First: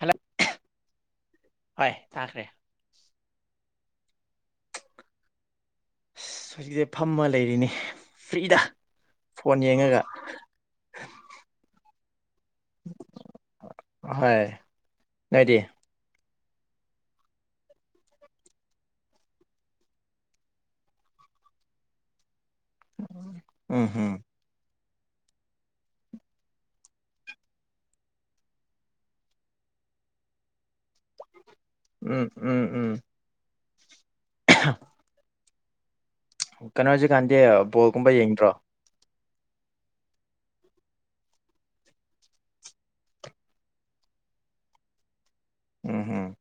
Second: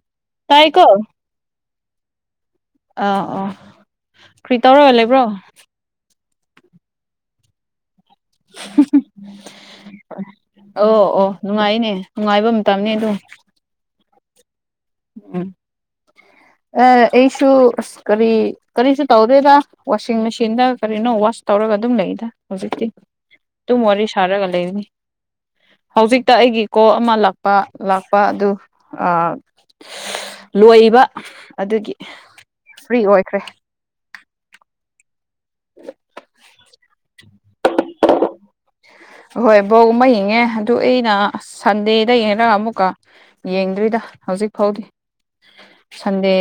Hello ꯇꯥꯏꯀꯣ ꯍꯣꯏ ꯇꯥꯈ꯭ꯔꯦ ꯑꯥ ꯑꯥ ꯀꯔꯤ ꯇꯧꯔ ꯂꯩꯕ꯭ꯔꯣ ꯑꯁ ꯍꯧꯖꯤꯛꯁꯦ ꯐꯝꯃ ꯂꯩꯔꯤꯅꯤ ꯐ꯭ꯔꯤꯗ ꯐꯣꯟ ꯌꯦꯡꯉꯒ ꯑꯣ ꯑꯣ ꯅꯨꯡꯉꯥꯏꯅꯦ ꯅꯨꯡꯉꯥꯏꯕ ꯃꯇꯝꯅꯤꯅꯦ ꯑꯗꯨ ꯍꯣꯏ ꯎꯝ ꯅꯣꯏꯗꯤ ꯑ ꯑꯩꯁꯨ ꯀꯔꯤ ꯀꯔꯤꯁꯨ ꯇꯧꯗꯣꯏꯔ ꯋꯥꯁꯤꯡ ꯃꯦꯆꯤꯟꯗ ꯀꯔꯤꯅꯣ ꯋꯥꯁ ꯇꯧꯔꯒ ꯑꯗꯨꯝ ꯂꯩꯗ ꯍꯧꯖꯤꯛꯇꯤ ꯇꯨꯝ ꯎꯝ ꯋꯥꯔꯤ ꯎꯝ ꯁꯥꯔꯒ ꯂꯩꯔꯅꯤ ꯍꯧꯖꯤꯛꯇ ꯑꯩꯒꯤ ꯀꯣꯜ ꯑꯃ ꯂꯥꯛꯄ ꯂꯥꯛꯄ ꯑꯗꯨ ꯑꯥ ꯂꯣꯏꯕ ꯑꯗꯨꯒꯤ ꯎꯝ ꯎꯝ ꯎꯝ ꯐ꯭ꯔꯤ ꯑꯣꯏꯈ꯭ꯔꯦ [inaudible] ꯀꯅꯣꯖꯤ ꯀꯥꯟꯗꯤ ꯕꯣꯜꯒꯨꯝꯕ ꯌꯦꯡꯗ꯭ꯔꯣ ꯍꯣꯏ ꯕꯣꯜ ꯃ ꯌꯦꯡꯉꯦ ꯑꯗꯨ ꯑꯩꯅ ꯁꯟꯗꯦꯗ ꯌꯦꯡꯉꯔꯒ ꯑꯃꯨꯛꯀ ꯌꯦꯡꯗ꯭ꯔꯤꯗ ꯍꯧꯖꯤꯛ ꯐꯥꯎꯗꯤ ꯎꯝ ꯎꯝ ꯁꯟꯗꯦ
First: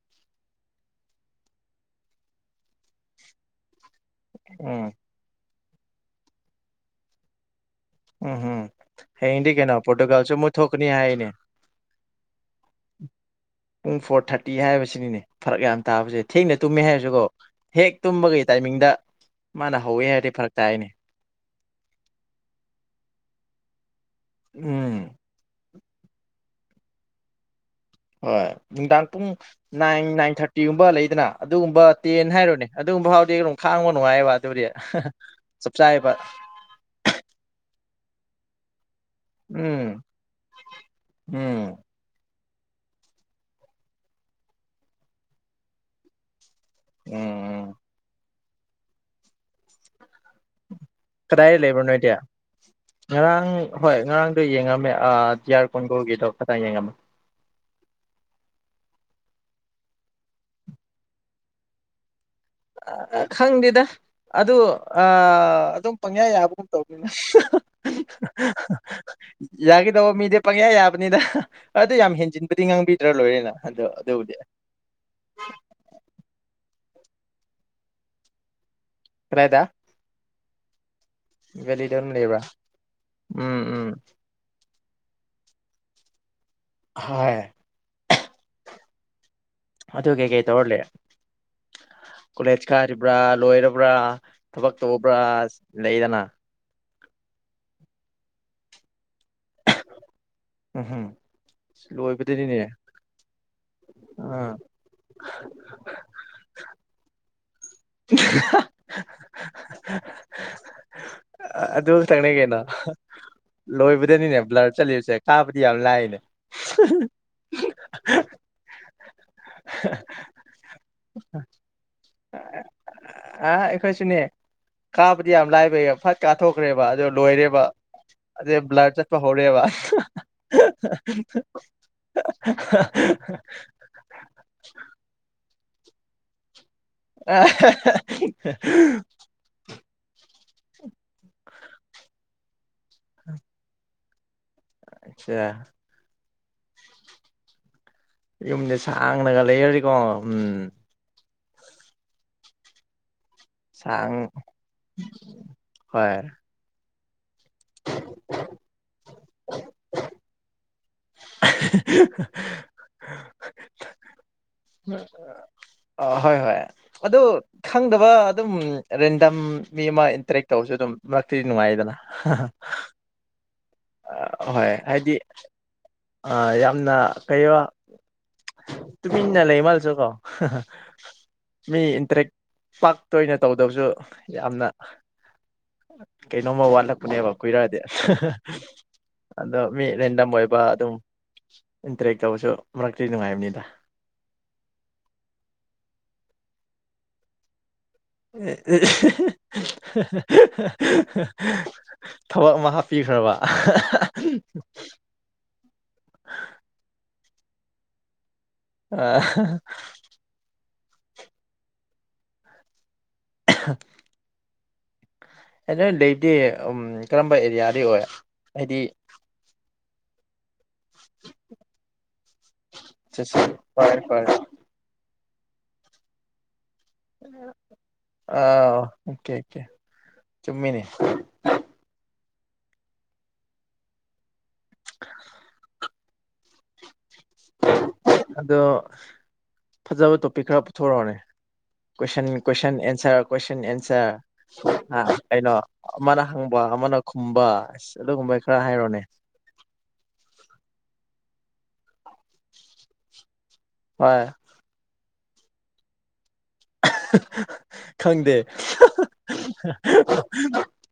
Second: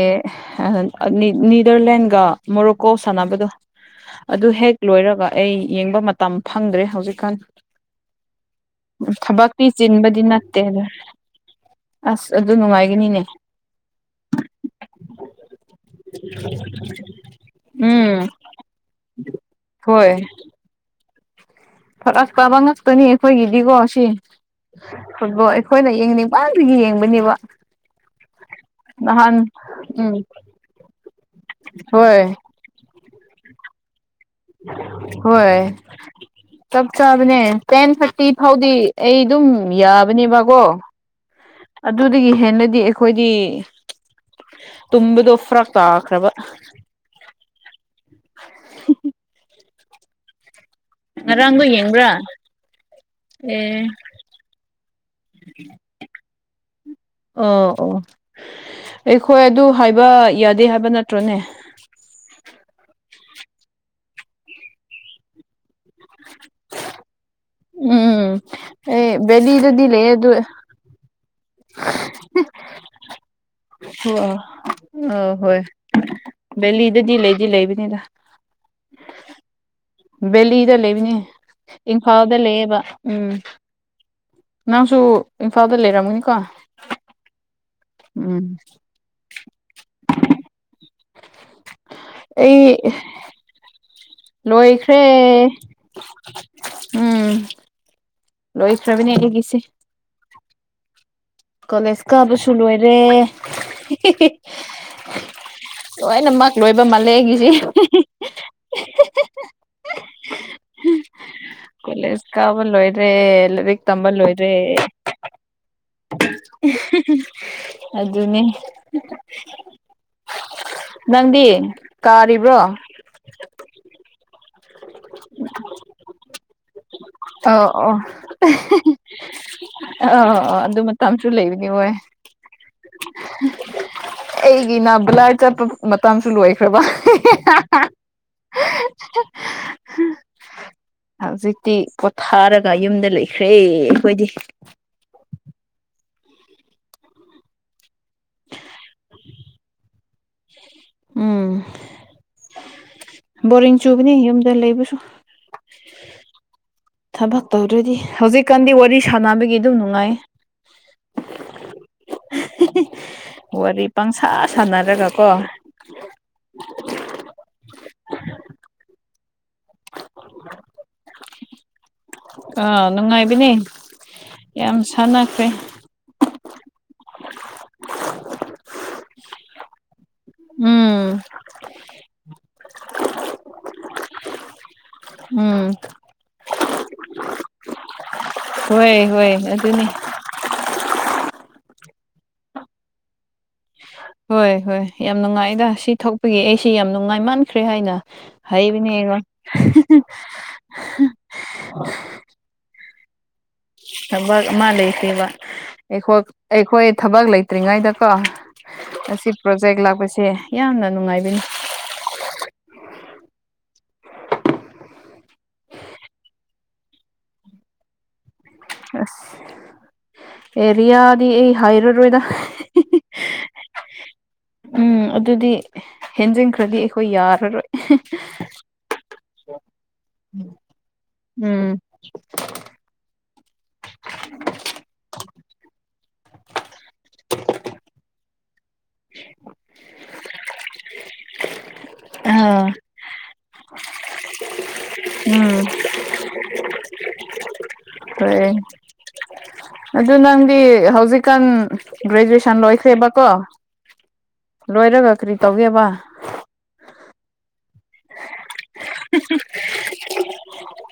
ꯅꯤ ꯅꯤꯗꯔꯂꯦꯟꯒ ꯃꯣꯔꯣꯀꯣ ꯁꯥꯟꯅꯕꯗꯣ ꯑꯗꯨ ꯍꯦꯛ ꯎꯝ ꯂꯣꯏꯔꯒ ꯑꯩ ꯌꯦꯡꯕ ꯃꯇꯝ ꯐꯪꯗ꯭ꯔꯦ ꯍꯧꯖꯤꯛꯀꯥꯟ ꯎꯝ ꯍꯨꯝ ꯍꯌꯦꯡꯗꯤ ꯊꯕꯛꯇꯤ ꯀꯩꯅꯣ ꯆꯤꯟꯕꯗꯤ ꯄꯣꯔꯇꯨꯒꯥꯜꯁꯨ ꯃꯨꯛ ꯅꯠꯇꯦ ꯑꯗꯨ ꯊꯣꯛꯀꯅꯤ ꯍꯥꯏꯅꯦ ꯑꯁ ꯑꯗꯨ ꯅꯨꯡꯉꯥꯏꯒꯅꯤꯅꯦ ꯄꯨꯡ ꯐꯣꯔ ꯊꯥꯔꯇꯤ ꯍꯥꯏꯕꯁꯤꯅꯤꯅꯦ ꯐꯔꯛ ꯌꯥꯝ ꯇꯥꯕꯁꯦ ꯊꯦꯡꯅ ꯇꯨꯝꯃꯦ ꯍꯥꯏꯔꯖꯨꯀꯣ ꯍꯦꯛ ꯎꯝ ꯇꯨꯝꯕꯒꯤ ꯇꯥꯏꯃꯤꯡꯗ ꯃꯥꯅ ꯍꯧꯋꯦ ꯍꯣꯏ ꯍꯥꯏꯔꯗꯤ ꯐꯔꯛ ꯇꯥꯏꯅꯦ ꯐꯔꯛ ꯇꯥꯕ ꯉꯥꯛꯇꯅꯤ ꯑꯩꯈꯣꯏꯒꯤꯗꯤꯀꯣ ꯁꯤ ꯎꯝ ꯐꯨꯠꯕꯣꯜ ꯈꯣꯏꯅ ꯌꯦꯡꯅꯤꯡꯃꯟꯕꯒꯤ ꯌꯦꯡꯕꯅꯤꯕ ꯍꯣꯏ ꯅꯨꯡꯗꯥꯡ ꯄꯨꯡ ꯅꯥꯏꯟ ꯎꯝ ꯅꯥꯏꯟ ꯊꯥꯔꯇꯤꯒꯨꯝꯕ ꯂꯩꯗꯅ ꯑꯗꯨꯒꯨꯝꯕ ꯍꯣꯏ ꯇꯦꯟ ꯍꯥꯏꯔꯣꯅꯦ ꯑꯗꯨꯒꯨꯝꯕ ꯐꯥꯎꯗꯤ ꯑꯗꯨꯝ ꯈꯥꯡꯕ ꯅꯨꯡꯉꯥꯏꯑꯕ ꯑꯗꯨꯗꯤ ꯍꯣꯏ ꯆꯞ ꯆꯥꯏꯕ ꯆꯞ ꯆꯥꯕꯅꯦ ꯇꯦꯟ ꯊꯥꯔꯇꯤ ꯐꯥꯎꯗꯤ ꯑꯩ ꯗꯨꯝ ꯎꯝ ꯌꯥꯕꯅꯦꯕꯀꯣ ꯎꯝ ꯑꯗꯨꯗꯒꯤ ꯍꯦꯟꯅꯗꯤ ꯑꯩꯈꯣꯏꯗꯤ ꯇꯨꯝꯕꯗꯣ ꯐꯔꯛ ꯇꯥꯈ꯭ꯔꯕ ꯎꯝ ꯎꯝ [inaudible] ꯀꯗꯥꯏꯗ ꯉꯔꯥꯡꯗꯣ ꯂꯩꯕ꯭ꯔꯣ ꯌꯦꯡꯕ꯭ꯔꯥ ꯅꯣꯏꯗꯤ ꯉꯔꯥꯡ ꯑꯦ ꯍꯣꯏ ꯉꯔꯥꯡꯗꯣ ꯌꯦꯡꯉꯝꯃꯦ ꯑꯥ ꯗꯤ ꯑꯥꯔ ꯀꯣꯟꯒꯜꯒꯤꯗꯣ ꯈꯇꯪ ꯌꯦꯡꯉꯝꯃꯦ ꯑꯣ ꯑꯣ ꯑꯩꯈꯣꯏ ꯑꯗꯨ ꯍꯥꯏꯕ ꯌꯥꯗꯦ ꯍꯥꯏꯕ ꯅꯠꯇ꯭ꯔꯣꯅꯦ ꯑ ꯈꯪꯗꯦꯗ ꯑꯗꯨ ꯑꯥ ꯑꯗꯨꯝ ꯄꯪꯌꯥ ꯌꯥꯕꯒꯨꯝ ꯇꯧꯕꯅꯤꯗ ꯎꯝ ꯑꯦ ꯕꯦꯂꯤꯗꯗꯤ ꯂꯩꯌꯦ ꯌꯥꯒꯤꯗꯧꯕ ꯑꯗꯨ ꯃꯤꯗꯤ ꯄꯪꯌꯥ ꯌꯥꯕꯅꯤꯗ ꯑꯗꯨ ꯌꯥꯝ ꯍꯦꯟꯖꯤꯟꯕꯗꯤ ꯉꯥꯡꯕꯤꯗ꯭ꯔꯥ ꯂꯣꯏꯔꯦꯅ ꯑꯗꯣ ꯑꯗꯨꯕꯨꯗꯤ ꯑ ꯍꯣꯏ ꯕꯦꯂꯤꯗꯗꯤ ꯂꯩꯗꯤ ꯂꯩꯕꯅꯤꯗ ꯀꯔꯥꯏꯗ ꯕꯦꯂꯤꯗ ꯂꯩꯕꯅꯦ ꯚꯦꯂꯤꯗ ꯑꯗꯨꯝ ꯏꯝꯐꯥꯜꯗ ꯂꯩꯕ꯭ꯔꯥ ꯂꯩꯌꯦꯕ ꯎꯝ ꯅꯪꯁꯨ ꯏꯝꯐꯥꯜꯗ ꯂꯩꯔꯝꯒꯅꯤꯀꯣ ꯍꯥꯏ ꯎꯝ ꯑꯗꯨ ꯀꯩ ꯀꯩ ꯇꯧꯔꯂꯦ ꯀꯣꯂꯦꯖ ꯑꯩ ꯀꯥꯔꯤꯕ꯭ꯔꯥ ꯂꯣꯏꯔꯕ꯭ꯔꯥ ꯊꯕꯛ ꯂꯣꯏꯈ꯭ꯔꯦ ꯇꯧꯕ꯭ꯔꯥ ꯂꯩꯗꯅ ꯎꯝ ꯂꯣꯏꯈ꯭ꯔꯕꯅꯦ ꯑꯩꯗꯤꯒꯤꯁꯦ ꯎꯝ ꯍꯝ ꯀꯣꯂꯦꯖ ꯀꯥꯕꯁꯨ ꯂꯣꯏꯔꯦ ꯑꯥ ꯂꯣꯏꯅꯃꯛ ꯂꯣꯏꯕ ꯃꯥꯜꯂꯦꯒꯤꯁꯤ [unintelligible] ꯑꯗꯨ ꯀꯣꯂꯦꯖ ꯇꯪꯅ‌ꯦ ꯀꯩꯅꯣ ꯀꯥꯕ ꯂꯣꯏꯔꯦ ꯂꯥꯏꯔꯤꯛ ꯇꯝꯕ ꯂꯣꯏꯕꯗꯅꯤꯅꯦ ꯂꯣꯏꯔꯦ ꯕ꯭ꯂꯔ ꯆꯠꯂꯤꯕꯁꯦ ꯀꯥꯕꯗꯤ ꯌꯥꯝ ꯂꯥꯏꯅꯦ ꯫ ꯑꯗꯨꯅꯦ ꯅꯪꯗꯤ ꯀꯥꯔꯤꯕ꯭ꯔꯣ? ꯑ ꯑꯩꯈꯣꯏꯁꯨꯅꯦ ꯀꯥꯕꯗꯤ ꯌꯥꯝ ꯂꯥꯏꯕꯩ ꯐꯠ ꯀꯥꯊꯣꯛꯈ꯭ꯔꯦꯕ ꯑꯗ‌ꯣ ꯂꯣꯏꯔꯦꯕ ꯑꯣ ꯑꯣ ꯑꯗꯨꯏ ꯕ꯭ꯂꯥꯔ ꯆꯠꯄ ꯍꯧꯔꯦꯕ ꯍꯥ ꯑꯥ ꯑꯥ ꯍꯥ ꯑꯗꯨ ꯃꯇꯝꯁꯨ ꯍꯥ ꯂꯩꯕꯅꯤ ꯍꯣꯏ [unintelligible] ꯑꯩꯒꯤꯅ ꯕ꯭ꯂꯥꯔ ꯆꯠꯄ ꯃꯇꯝꯁꯨ ꯂꯣꯏꯈ꯭ꯔꯕ ꯍꯥ ꯑ [unintelligible] ꯍꯧꯖꯤꯛꯇꯤ ꯄꯣꯊꯥꯔꯒ ꯌꯨꯝꯗ ꯂꯩꯈ꯭ꯔꯦ ꯑꯩꯈꯣꯏꯗꯤ ꯑꯠꯁꯥ ꯌꯨꯝꯗ ꯁꯥꯡꯅꯒ ꯂꯩꯔꯗꯤꯀꯣ ꯎꯝ ꯎꯝ ꯕꯣꯔꯤꯡ ꯆꯨꯕꯅꯤ ꯁꯥꯡ ꯌꯨꯝꯗ ꯂꯩꯕꯁꯨ ꯍꯣꯏ ꯊꯕꯛ ꯇꯧꯗ꯭ꯔꯗꯤ ꯍꯧꯖꯤꯛꯀꯥꯟꯗꯤ ꯋꯥꯔꯤ ꯁꯥꯟꯅꯕꯒꯤ ꯑꯗꯨꯝ ꯅꯨꯡꯉꯥꯏ [unintelligible] ꯍꯦ ꯍꯦ ꯋꯥꯔꯤ ꯄꯪꯁꯥ ꯁꯥꯟꯅꯔꯒꯀꯣ ꯑ ꯍꯣꯏ ꯍꯣꯏ ꯑꯗꯨ ꯈꯪꯗꯕ ꯑꯗꯨꯝ ꯔꯦꯟꯗꯝ ꯃꯤ ꯑꯃ ꯏꯟꯇꯔꯦꯛ ꯇꯧꯔꯁꯨ ꯑꯗꯨꯝ ꯃꯔꯛꯇꯗꯤ ꯅꯨꯡꯉꯥꯏꯌꯦꯗꯅ ꯑꯥ ꯅꯨꯡꯉꯥꯏꯕꯅꯦ ꯌꯥꯝ ꯁꯥꯟꯅꯈ꯭ꯔꯦ ꯑꯥ ꯌꯥꯝꯅ ꯀꯩꯕ ꯇꯨꯃꯤꯟꯅ ꯂꯩꯃꯥꯜꯂꯁꯨ ꯀꯣ ꯍꯥ ꯍꯥ ꯎꯝ ꯃꯤ ꯏꯟꯇꯔꯦꯛ ꯄꯥꯛ ꯇ‌ꯣꯏꯅ ꯇꯧꯗꯕꯁꯨ ꯌꯥꯝꯅ ꯎꯝ ꯀꯩꯅꯣꯝꯃ ꯋꯥꯠꯂꯛꯄꯅꯦꯕ ꯀꯨꯏꯔꯛ ꯑꯗꯤ ꯍꯥ ꯍꯥ ꯍꯣꯏ ꯍꯣꯏ ꯑꯗꯣ ꯃꯤ ꯑꯗꯨꯅꯤ ꯔꯦꯟꯗꯝ ꯑꯣꯏꯕ ꯑꯗꯨꯝ ꯏꯟꯇꯔꯦꯛ ꯇꯧꯕꯁꯨ ꯃꯔꯛꯇꯤ ꯅꯨꯡꯉꯥꯏꯕꯅꯤꯗ ꯍꯣꯏ ꯍꯣꯏ ꯌꯥꯝ ꯅꯨꯡꯉꯥꯏꯗ ꯁꯤ ꯊꯣꯛꯄꯒꯤ ꯑꯩꯁꯤ ꯌꯥꯝ ꯅꯨꯡꯉꯥꯏ ꯃꯥꯟꯈ꯭ꯔꯦ ꯍꯥꯏꯅ ꯑꯦꯍꯦ ꯍꯩꯕꯅꯦ ꯑꯩꯉꯣꯟ ꯍꯦ ꯍꯦ ꯍꯥ ꯊꯕꯛ ꯑꯃ ꯍꯞ ꯄꯤꯈ꯭ꯔꯕ ꯑꯍꯥ ꯑꯍꯥ ꯍꯥ ꯀꯩꯕ ꯑꯩꯈ‌ꯣ ꯑꯩꯈꯣꯏ ꯊꯕꯛ ꯂꯩꯇ꯭ꯔꯤꯉꯩꯗꯀꯣ ꯑꯁꯤ ꯄ꯭ꯔꯣꯖꯦꯛ ꯂꯥꯛꯄꯁꯦ ꯌꯥꯝꯅ ꯅꯨꯡꯉꯥꯏꯕꯅꯤ [inaudible] ꯑꯥ ꯅꯣꯏ ꯂꯩꯗꯤ ꯀꯔꯝꯕ ꯑꯦꯔꯤꯌꯥ ꯗꯩ ꯑꯣꯏ ꯍꯥꯏꯗꯤ ꯑꯁ ꯑꯦꯔꯤꯌꯥꯗꯤ ꯑꯩ ꯍꯥꯏꯔꯔ‌ꯣꯏꯗ [unintelligible] ꯐꯔꯦ ꯐꯔꯦ ꯎꯝ ꯑꯗꯨꯗꯤ ꯍꯦꯟꯖꯤꯟꯈ꯭ꯔꯗꯤ ꯑꯩꯈꯣꯏ ꯌꯥꯔꯔꯣꯏ ꯑꯥ ꯑꯣꯀꯦ ꯑꯣꯀ‌ꯦ ꯆꯨꯝꯃꯤꯅꯦ ꯎꯝ [inaudible] [inaudible] ꯑꯗꯣ ꯐꯖꯕ ꯇꯣꯄꯤꯛ ꯈꯔ ꯄꯨꯊꯣꯔꯛ ꯑꯣꯅꯦ ꯀ‌ꯣꯏꯁꯟ ꯑꯥ ꯀ‌ꯣꯏꯁꯟ ꯑꯦꯟꯁꯔ ꯀ‌ꯣꯏꯁꯟ ꯑꯦꯟꯁꯔ ꯑꯥ ꯎꯝ ꯀꯩꯅꯣ ꯑꯃꯅ ꯍꯪꯕ ꯑꯃꯅ ꯈꯨꯝꯕ ꯑꯗꯨꯒꯨꯝꯕ ꯍꯣꯏ ꯈꯔ ꯍꯥꯏꯔꯣꯅꯦ ꯑꯗꯨ ꯅꯪꯗꯤ ꯍꯧꯖꯤꯛꯀꯥꯟ ꯒ꯭ꯔꯦꯖꯨꯑꯦꯁꯟ ꯂꯣꯏꯈ꯭ꯔꯦꯕꯀꯣ ꯍ‌ꯣꯏ ꯂꯣꯏꯔꯒ ꯀ꯭ꯔꯤ ꯇꯧꯒꯦꯕ ꯑꯍꯥ ꯍꯥ ꯈꯪꯗꯦ ꯍꯥ ꯍꯥ ꯍꯥ ꯍꯥ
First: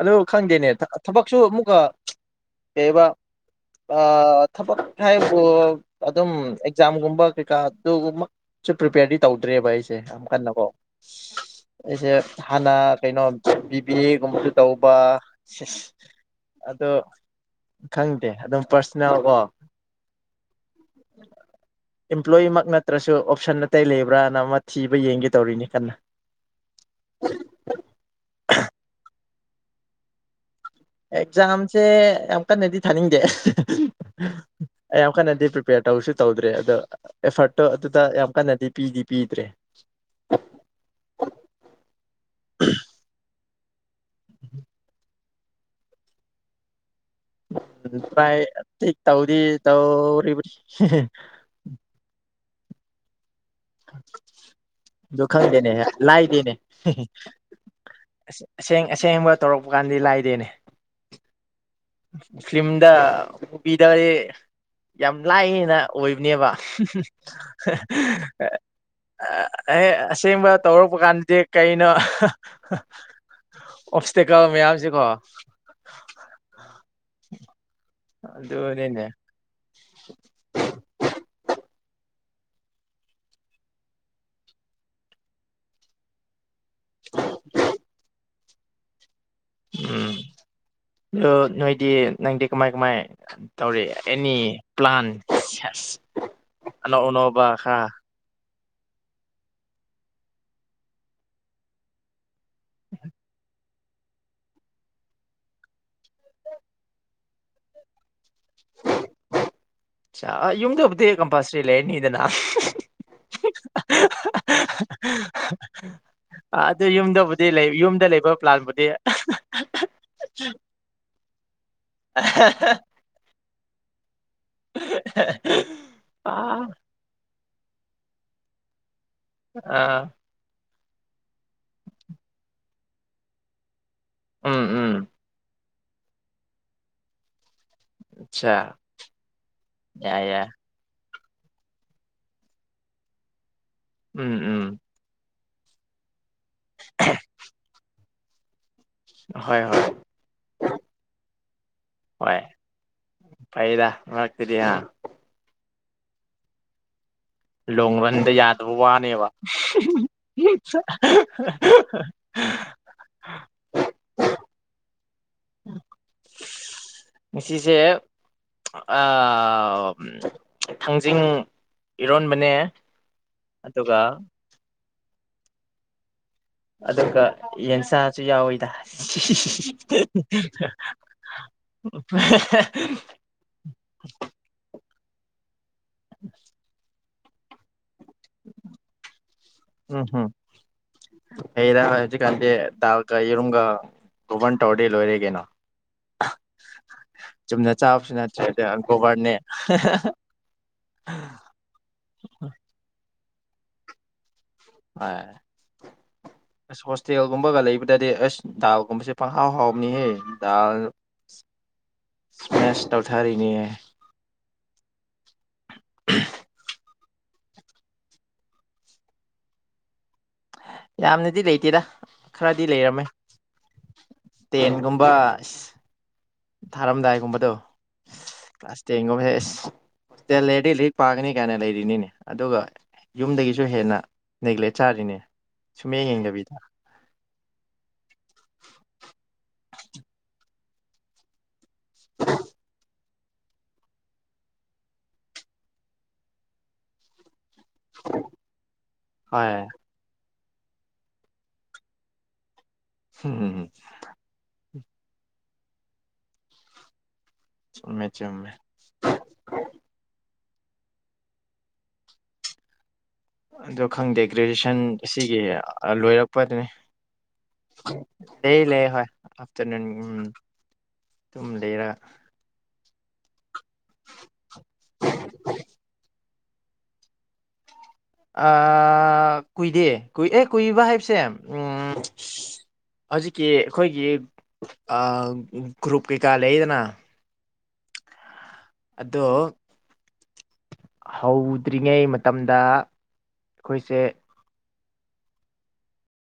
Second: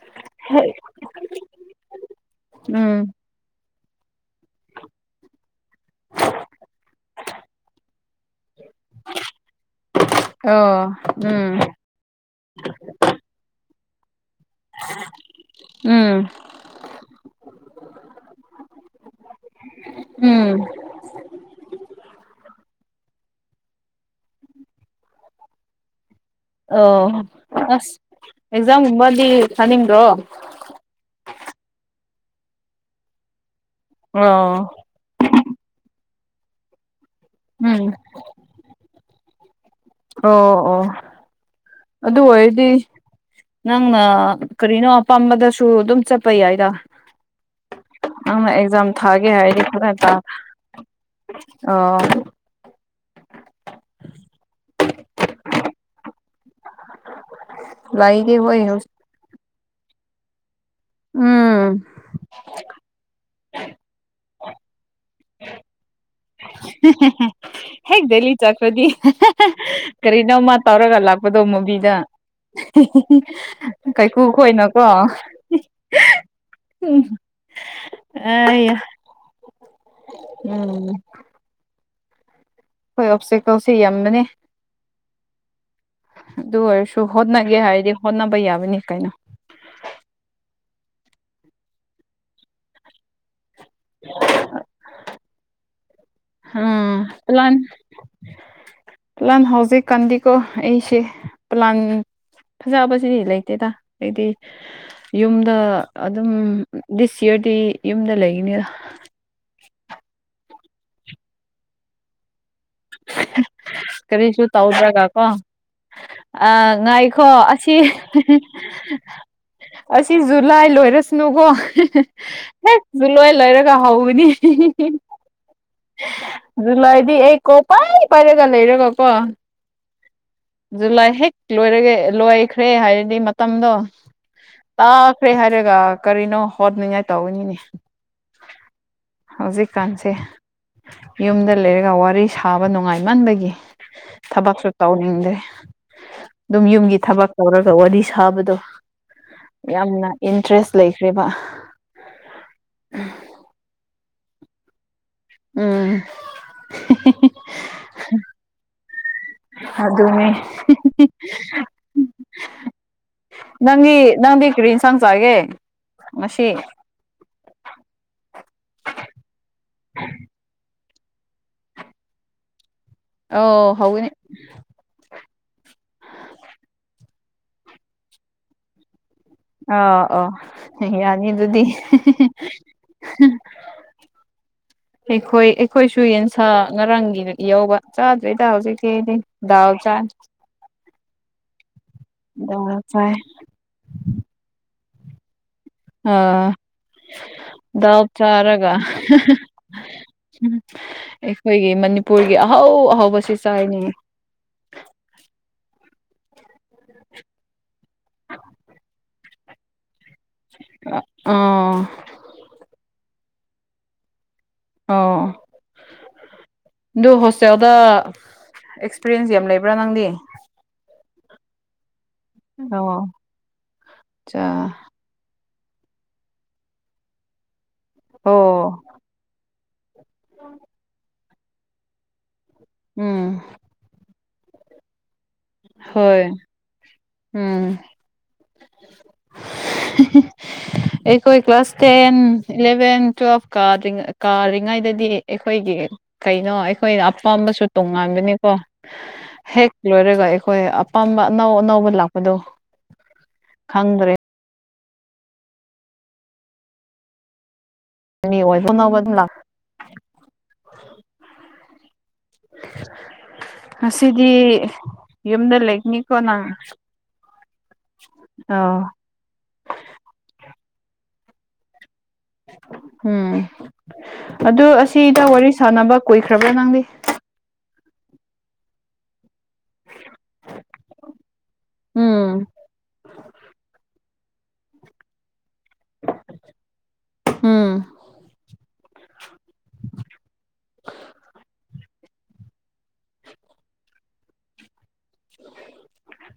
ꯑꯗꯨ ꯈꯪꯗꯦꯅꯦ ꯊꯥ ꯊꯥꯕꯛꯁꯨ ꯑꯃꯨꯛꯀ ꯎꯝ ꯀꯩꯌ‌ꯦꯕ ꯑꯥ ꯊꯕꯛ ꯉꯥꯏꯁꯨ ꯑꯗꯨꯝ ꯑꯦꯛꯖꯥꯝꯒꯨꯝꯕ ꯀꯩꯀꯥ ꯑꯗꯨꯃꯛ ꯆꯨꯄꯔꯤꯄꯦꯔꯤꯗꯤ ꯇꯧꯗ꯭ꯔꯦꯕ ꯑꯩ ꯑꯣ ꯎꯝ ꯑꯩꯁꯦ ꯍꯥꯟꯅ ꯀꯩꯅꯣ ꯕꯤ꯬ꯕꯤ꯬ꯑꯦꯒꯨꯝꯕꯁꯨ ꯇꯧꯕ ꯁꯤꯁ ꯎꯝ ꯑꯗꯨ ꯈꯪꯗꯦ ꯑꯗꯨꯝ ꯄ꯭ꯔꯁꯦꯅꯦꯜꯀꯣ ꯎꯝ ꯑꯝꯄ꯭ꯂꯣꯌꯤꯃꯛ ꯅꯠꯇ꯭ꯔꯁꯨ ꯑꯣꯞꯁꯟ ꯑꯇꯩ ꯂꯩꯕ꯭ꯔꯥꯅ ꯑꯃ ꯊꯤꯕ ꯌꯦꯡꯒꯦ ꯇꯧꯔꯤꯅꯤ ꯀꯟꯅ ꯑꯣ ꯑꯁ ꯑꯦꯛꯖꯥꯝꯒꯨꯝꯕꯗꯤ ꯊꯥꯅꯤꯡꯗ꯭ꯔꯣ ꯑꯦꯛꯖꯥꯝꯁꯦ ꯌꯥꯝ ꯀꯟꯅꯗꯤ ꯊꯥꯅꯤꯡꯗꯦ ꯑꯣ ꯑꯩ ꯌꯥꯝ ꯀꯟꯅꯗꯤ ꯄ꯭ꯔꯤꯄꯦꯌꯔ ꯇꯧꯔꯁꯨ ꯇꯧꯗ꯭ꯔꯦ ꯑꯗꯣ ꯑꯦꯐꯔꯠꯇꯣ ꯎꯝ ꯑꯗꯨꯗ ꯌꯥꯝ ꯀꯟꯅꯗꯤ ꯄꯤꯗꯤ ꯄꯤꯗ꯭ꯔꯦ ꯑꯣ ꯑꯣ ꯑꯗꯨ ꯑꯣꯏꯔꯗꯤ ꯅꯪꯅ ꯀꯔꯤꯅꯣ ꯑꯄꯥꯝꯕꯗꯁꯨ ꯑꯗꯨꯝ ꯆꯠꯄ ꯌꯥꯏꯗ ꯇ꯭ꯔꯥꯏ ꯅꯪꯅ ꯑꯦꯛꯖꯥꯝ ꯇꯤꯛ ꯊꯥꯒꯦ ꯇꯧꯗꯤ ꯍꯥꯏꯗꯤ ꯈꯔ ꯇꯥ ꯇꯧꯔꯤꯕꯅꯤ ꯑꯥ ꯗꯨꯈꯪꯗꯦꯅꯦ ꯂꯥꯏꯗꯦꯅꯦ ꯂꯥꯏꯗꯤ ꯍꯣꯏ ꯍꯧ ꯑꯁꯦꯡ ꯑꯁꯦꯡꯕ ꯇꯧꯔꯛꯄ ꯀꯥꯟꯗꯗꯤ ꯂꯥꯏꯗꯦꯅꯦ ꯍꯥ ꯐꯤꯂꯝꯗ ꯇꯤꯚꯤꯗ ꯌꯥꯝ ꯂꯥꯏꯅ ꯎꯏ ꯅꯦꯕ ꯍꯦꯛ ꯗꯦꯜꯂꯤ ꯆꯠꯈ꯭ꯔꯗꯤ ꯑꯩ ꯑꯁꯦꯡꯕ ꯀꯔꯤꯅꯣꯃ ꯇꯧꯔꯛꯄ ꯇꯧꯔꯒ ꯀꯥꯟꯗꯤ ꯂꯥꯛꯄꯗꯣ ꯀꯩꯅꯣ ꯃꯨꯚꯤꯗ ꯀꯥꯏꯀꯨ ꯑꯣꯞꯁꯇꯦꯀꯦꯜ ꯈꯣꯏꯅꯀꯣ ꯃꯌꯥꯝꯁꯤꯀꯣ [unintelligible] ꯑꯩꯌꯥ ꯂꯨꯔꯦꯅꯦ ꯎꯝ ꯑꯩꯈꯣꯏ ꯑꯣꯞꯇꯦꯀꯦꯜꯁꯦ ꯌꯥꯝꯕꯅꯤ ꯑꯗꯨ ꯑꯣꯏꯔꯁꯨ ꯍꯣꯠꯅꯒꯦ ꯍꯥꯏꯔꯗꯤ ꯍꯣꯠꯅꯕ ꯌꯥꯕꯅꯤ ꯀꯩꯅꯣ ꯎꯝ ꯑꯗꯨ ꯅꯣꯏꯗꯤ ꯅꯪꯗꯤ ꯀꯃꯥꯏꯟ ꯀꯃꯥꯏꯟ ꯇꯧꯔꯤ ꯑꯦꯅꯤ ꯄ꯭ꯂꯥꯟ ꯁꯦꯁ ꯍꯝ ꯑꯅꯧ ꯑꯅꯧꯕ ꯄ꯭ꯂꯥꯟ ꯈꯔ ꯄ꯭ꯂꯥꯟ ꯍꯧꯖꯤꯛ ꯀꯥꯟꯗꯤꯀꯣ ꯑꯩꯁꯦ ꯄ꯭ꯂꯥꯟ ꯐꯖꯕꯁꯤ ꯂꯩꯇꯦꯗ ꯑꯩꯗꯤ ꯌꯨꯝꯗ ꯑꯗꯨꯝ ꯗꯤꯁ ꯌꯔꯗꯤ ꯌꯨꯝꯗ ꯂꯩ ꯏꯅ ꯆꯥ ꯌꯨꯝꯗꯕꯨꯗꯤ ꯀꯝꯄꯜꯁꯔꯤ ꯂꯩꯔꯅꯤꯗꯅ ꯀꯔꯤꯁꯨ ꯇꯧꯗ꯭ꯔꯒ ꯀꯣ ꯑꯥ ꯑꯗꯨ ꯉꯥꯏꯈꯣ ꯌꯨꯝꯗꯕꯨꯗꯤ ꯂꯩ ꯑꯁꯤ ꯌꯨꯝꯗ ꯂꯩꯕ ꯄ꯭ꯂꯥꯟꯕꯨꯗꯤ ꯑꯁꯤ ꯖꯨꯂꯥꯏ ꯂꯣꯏꯔꯁꯅꯨꯀꯣ ꯑꯥ ꯍꯥ ꯍꯥ ꯍꯦꯛ ꯖꯨꯂꯥꯏ ꯂꯩꯔꯒ ꯍꯧꯒꯅꯤ ꯖꯨꯂꯥꯏꯗꯤ ꯑꯩ ꯀꯣ ꯄꯥꯏ ꯄꯥꯏꯔꯒ ꯂꯩꯔꯒ ꯀꯣ ꯑꯥ ꯖꯨꯂꯥꯏ ꯍꯦꯛ ꯂꯣꯏꯔꯒ ꯂꯣꯏꯈ꯭ꯔꯦ ꯍꯥꯏꯔꯗꯤ ꯃꯠ ꯃꯇꯝꯗꯣ ꯎꯝ ꯎꯝ ꯇꯥꯈ꯭ꯔꯦ ꯍꯥꯏꯔꯒ ꯀꯔꯤꯅꯣ ꯍꯣꯠꯅꯤꯉꯥꯏ ꯇꯧꯒꯅꯤꯅꯦ ꯑꯆꯥ ꯍꯧꯖꯤꯛꯀꯥꯟꯁꯦ ꯌꯥꯏ ꯌꯥꯏ ꯌꯨꯝꯗ ꯂꯩꯔꯒ ꯋꯥꯔꯤ ꯁꯥꯕ ꯅꯨꯡꯉꯥꯏꯃꯟꯕꯒꯤ ꯎꯝ ꯊꯕꯛ ꯎꯝ ꯁꯨ ꯇꯧꯅꯤꯡꯗꯦ ꯑꯗꯨꯝ ꯌꯨꯝꯒꯤ ꯊꯕꯛ ꯇꯧꯔꯒ ꯋꯥꯔꯤ ꯁꯥꯕꯗꯣ ꯍꯣꯏ ꯍꯣꯏ ꯌꯥꯝꯅ ꯏꯟꯇꯔꯦꯁ ꯂꯩꯈ꯭ꯔꯦꯕ ꯍꯣꯏ ꯐꯩꯗ ꯃꯔꯛꯇꯗꯤ ꯑꯥ ꯎꯝ ꯍꯦꯍꯦꯍꯦ ꯂꯣꯡꯕꯟꯗ ꯌꯥꯗꯕ ꯋꯥꯅꯦꯕ ꯑꯗꯨꯅꯦ [unintelligible] ꯅꯪꯗꯤ ꯅꯪꯗꯤ ꯀꯔꯤ ꯢꯟꯁꯥꯡ ꯆꯥꯒꯦ ꯉꯁꯤ ꯉꯁꯤꯁꯦ ꯑꯥ ꯊꯥꯡꯖꯤꯡ ꯏꯔꯣꯟꯕꯅꯦ ꯑꯣ ꯑꯗꯨꯒ ꯍꯥꯎꯒꯅꯤ ꯑꯗꯨꯒ ꯌꯦꯟꯁꯥꯁꯨ ꯌꯥꯎꯋꯤꯗ ꯑꯥ ꯑꯥ ꯌꯥꯅꯤ ꯑꯗꯨꯗꯤ [unintelligible] [inaudible] ꯑꯩꯈꯣꯏ ꯑꯩꯈꯣꯏꯁꯨ ꯌꯦꯟꯁꯥ ꯉꯔꯥꯡꯒꯤ ꯌꯥꯎꯕ ꯆꯥꯗ꯭ꯔꯤꯗ ꯍꯧꯖꯤꯛꯇꯤ ꯑꯩꯗꯤ ꯗꯥꯜ ꯆꯥꯢ ꯀꯩꯔ ꯍꯧꯖꯤꯛ ꯀꯥꯟꯗꯤ ꯗꯥꯜ ꯆꯥꯏ ꯗꯥꯜꯒ ꯌꯦꯔꯨꯝꯒ [unintelligible] ꯇꯧꯔꯗꯤ ꯂꯣꯏꯔꯦ ꯀꯩꯅꯣ ꯑꯥ ꯆꯨꯝꯅ ꯗꯥꯜ ꯆꯥꯕꯁꯨ ꯅꯠꯇ꯭ꯔꯦ ꯆꯥꯔꯒ ꯍꯥ ꯒꯣꯕꯔꯅꯦ ꯍꯥ ꯎꯝ ꯑꯦꯛ ꯑꯩꯈꯣꯏꯒꯤ ꯃꯅꯤꯄꯨꯔꯒꯤ ꯑꯍꯧ ꯑꯍꯧꯕꯁꯤ ꯆꯥꯏꯅꯦ ꯍꯣꯢ ꯑꯁ ꯍꯣꯁꯇꯦꯜꯒꯨꯝꯕꯒ ꯂꯩꯕꯗꯗꯤ ꯑꯁ ꯗꯥꯜꯒꯨꯝꯕꯁꯦ ꯄꯪꯍꯥꯎ ꯍꯥꯎꯕꯅꯤꯍꯦ ꯗꯥꯜ ꯑꯣ ꯁꯃꯦꯁ ꯊꯧꯊꯔꯤꯅꯤꯌꯦ ꯑꯣ [unintelligible] ꯗꯨ ꯍꯣꯁꯇꯦꯜꯗ ꯑꯦꯛꯁꯄꯤꯔꯤꯌꯦꯟꯁ ꯌꯥꯝ ꯂꯩꯕ꯭ꯔꯥ ꯅꯪꯗꯤ ꯌꯥꯝꯅꯗꯤ ꯂꯩꯇꯦꯗ ꯈꯔꯗꯤ ꯂꯩꯔꯝꯃꯦ ꯑꯣ ꯆꯥ ꯇꯦꯟꯒꯨꯝꯕ ꯢꯁ ꯊꯥꯔꯝꯗꯥꯏꯒꯨꯝꯕꯗꯨ ꯑꯣ ꯇꯦꯟꯒꯨꯝꯕ ꯑꯦꯁ ꯇꯦꯟ ꯂꯩꯔꯗꯤ ꯂꯥꯢꯔꯤꯛ ꯄꯥꯒꯅꯤ ꯀꯥꯏꯅ ꯂꯩꯔꯤꯅꯤꯅꯦ ꯑꯗꯨꯒ ꯎꯝ ꯌꯨꯝꯗꯒꯤꯁꯨ ꯍꯦꯟꯅ ꯅꯦꯒ꯭ꯂꯦꯛ ꯆꯥꯔꯤꯅꯦ ꯁꯨꯡꯌꯦꯡ ꯍꯣꯏ ꯌꯦꯡꯗꯕꯤꯗ ꯎꯝ ꯍꯦ ꯍꯦ ꯑꯩꯈꯣꯏ ꯀ꯭ꯂꯥꯁ ꯇꯦꯟ ꯏꯂꯕꯦꯟ ꯇ꯭ꯋꯦꯜꯐ ꯀꯥꯗ꯭ꯔꯤ ꯀꯥꯔꯤꯉꯩꯗꯗꯤ ꯑꯩꯈꯣꯏꯒꯤ ꯀꯩꯅꯣ ꯑꯩꯈꯣꯏꯅ ꯑꯄꯥꯝꯕꯁꯨ ꯇꯣꯉꯥꯟꯕꯅꯦꯀꯣ ꯍꯣꯏ ꯍꯦꯛ ꯂꯣꯏꯔꯒ ꯑꯩꯈꯣꯏ ꯑꯄꯥꯝꯕ ꯑꯅꯧ ꯑꯅꯧꯕ ꯂꯥꯛꯄꯗꯣ ꯍꯝ ꯈꯪꯗ꯭ꯔꯦ ꯆꯨꯝꯃꯦ ꯆꯨꯝꯃꯦ [unintelligible] ꯑꯗꯣ ꯈꯪꯗꯦ ꯉꯁꯤꯗꯤ ꯒ꯭ꯔꯦꯖꯨꯋꯌꯦꯁꯟ ꯑꯁꯤꯒꯤ ꯌꯨꯝꯗ ꯑꯥ ꯂꯩꯒꯅꯤꯀꯣ ꯅꯪ ꯂꯣꯏꯔꯛꯄꯗꯨꯅꯦ ꯂꯩ ꯂꯩ ꯑꯧ ꯍꯣꯏ ꯑꯥꯐꯇꯔꯅꯨꯟ ꯎꯝ ꯑꯗꯨꯝ ꯂꯩꯔ ꯎꯝ ꯑꯗꯨ ꯑꯁꯤꯗ ꯋꯥꯔꯤ ꯁꯥꯟꯅꯕ ꯀꯨꯏꯈ꯭ꯔꯕ꯭ꯔꯥ ꯅꯪꯗꯤ ꯑꯥ ꯀꯨꯏꯗꯦ ꯀꯨꯏ ꯑꯦ ꯀꯨꯏꯕ ꯍꯥꯏꯕꯁꯦ ꯎꯝ ꯍꯧꯖꯤꯛꯀꯤ ꯑꯩꯈꯣꯏꯒꯤ ꯑꯥ ꯒ꯭ꯔꯨꯞ ꯀꯩꯀꯥ ꯂꯩꯌꯦꯗꯅ ꯎꯝ ꯑꯗꯣ ꯍꯧꯗ꯭ꯔꯤꯉꯩ ꯃꯇꯝꯗ ꯑꯩꯈꯣꯏꯁꯦ [unintelligible]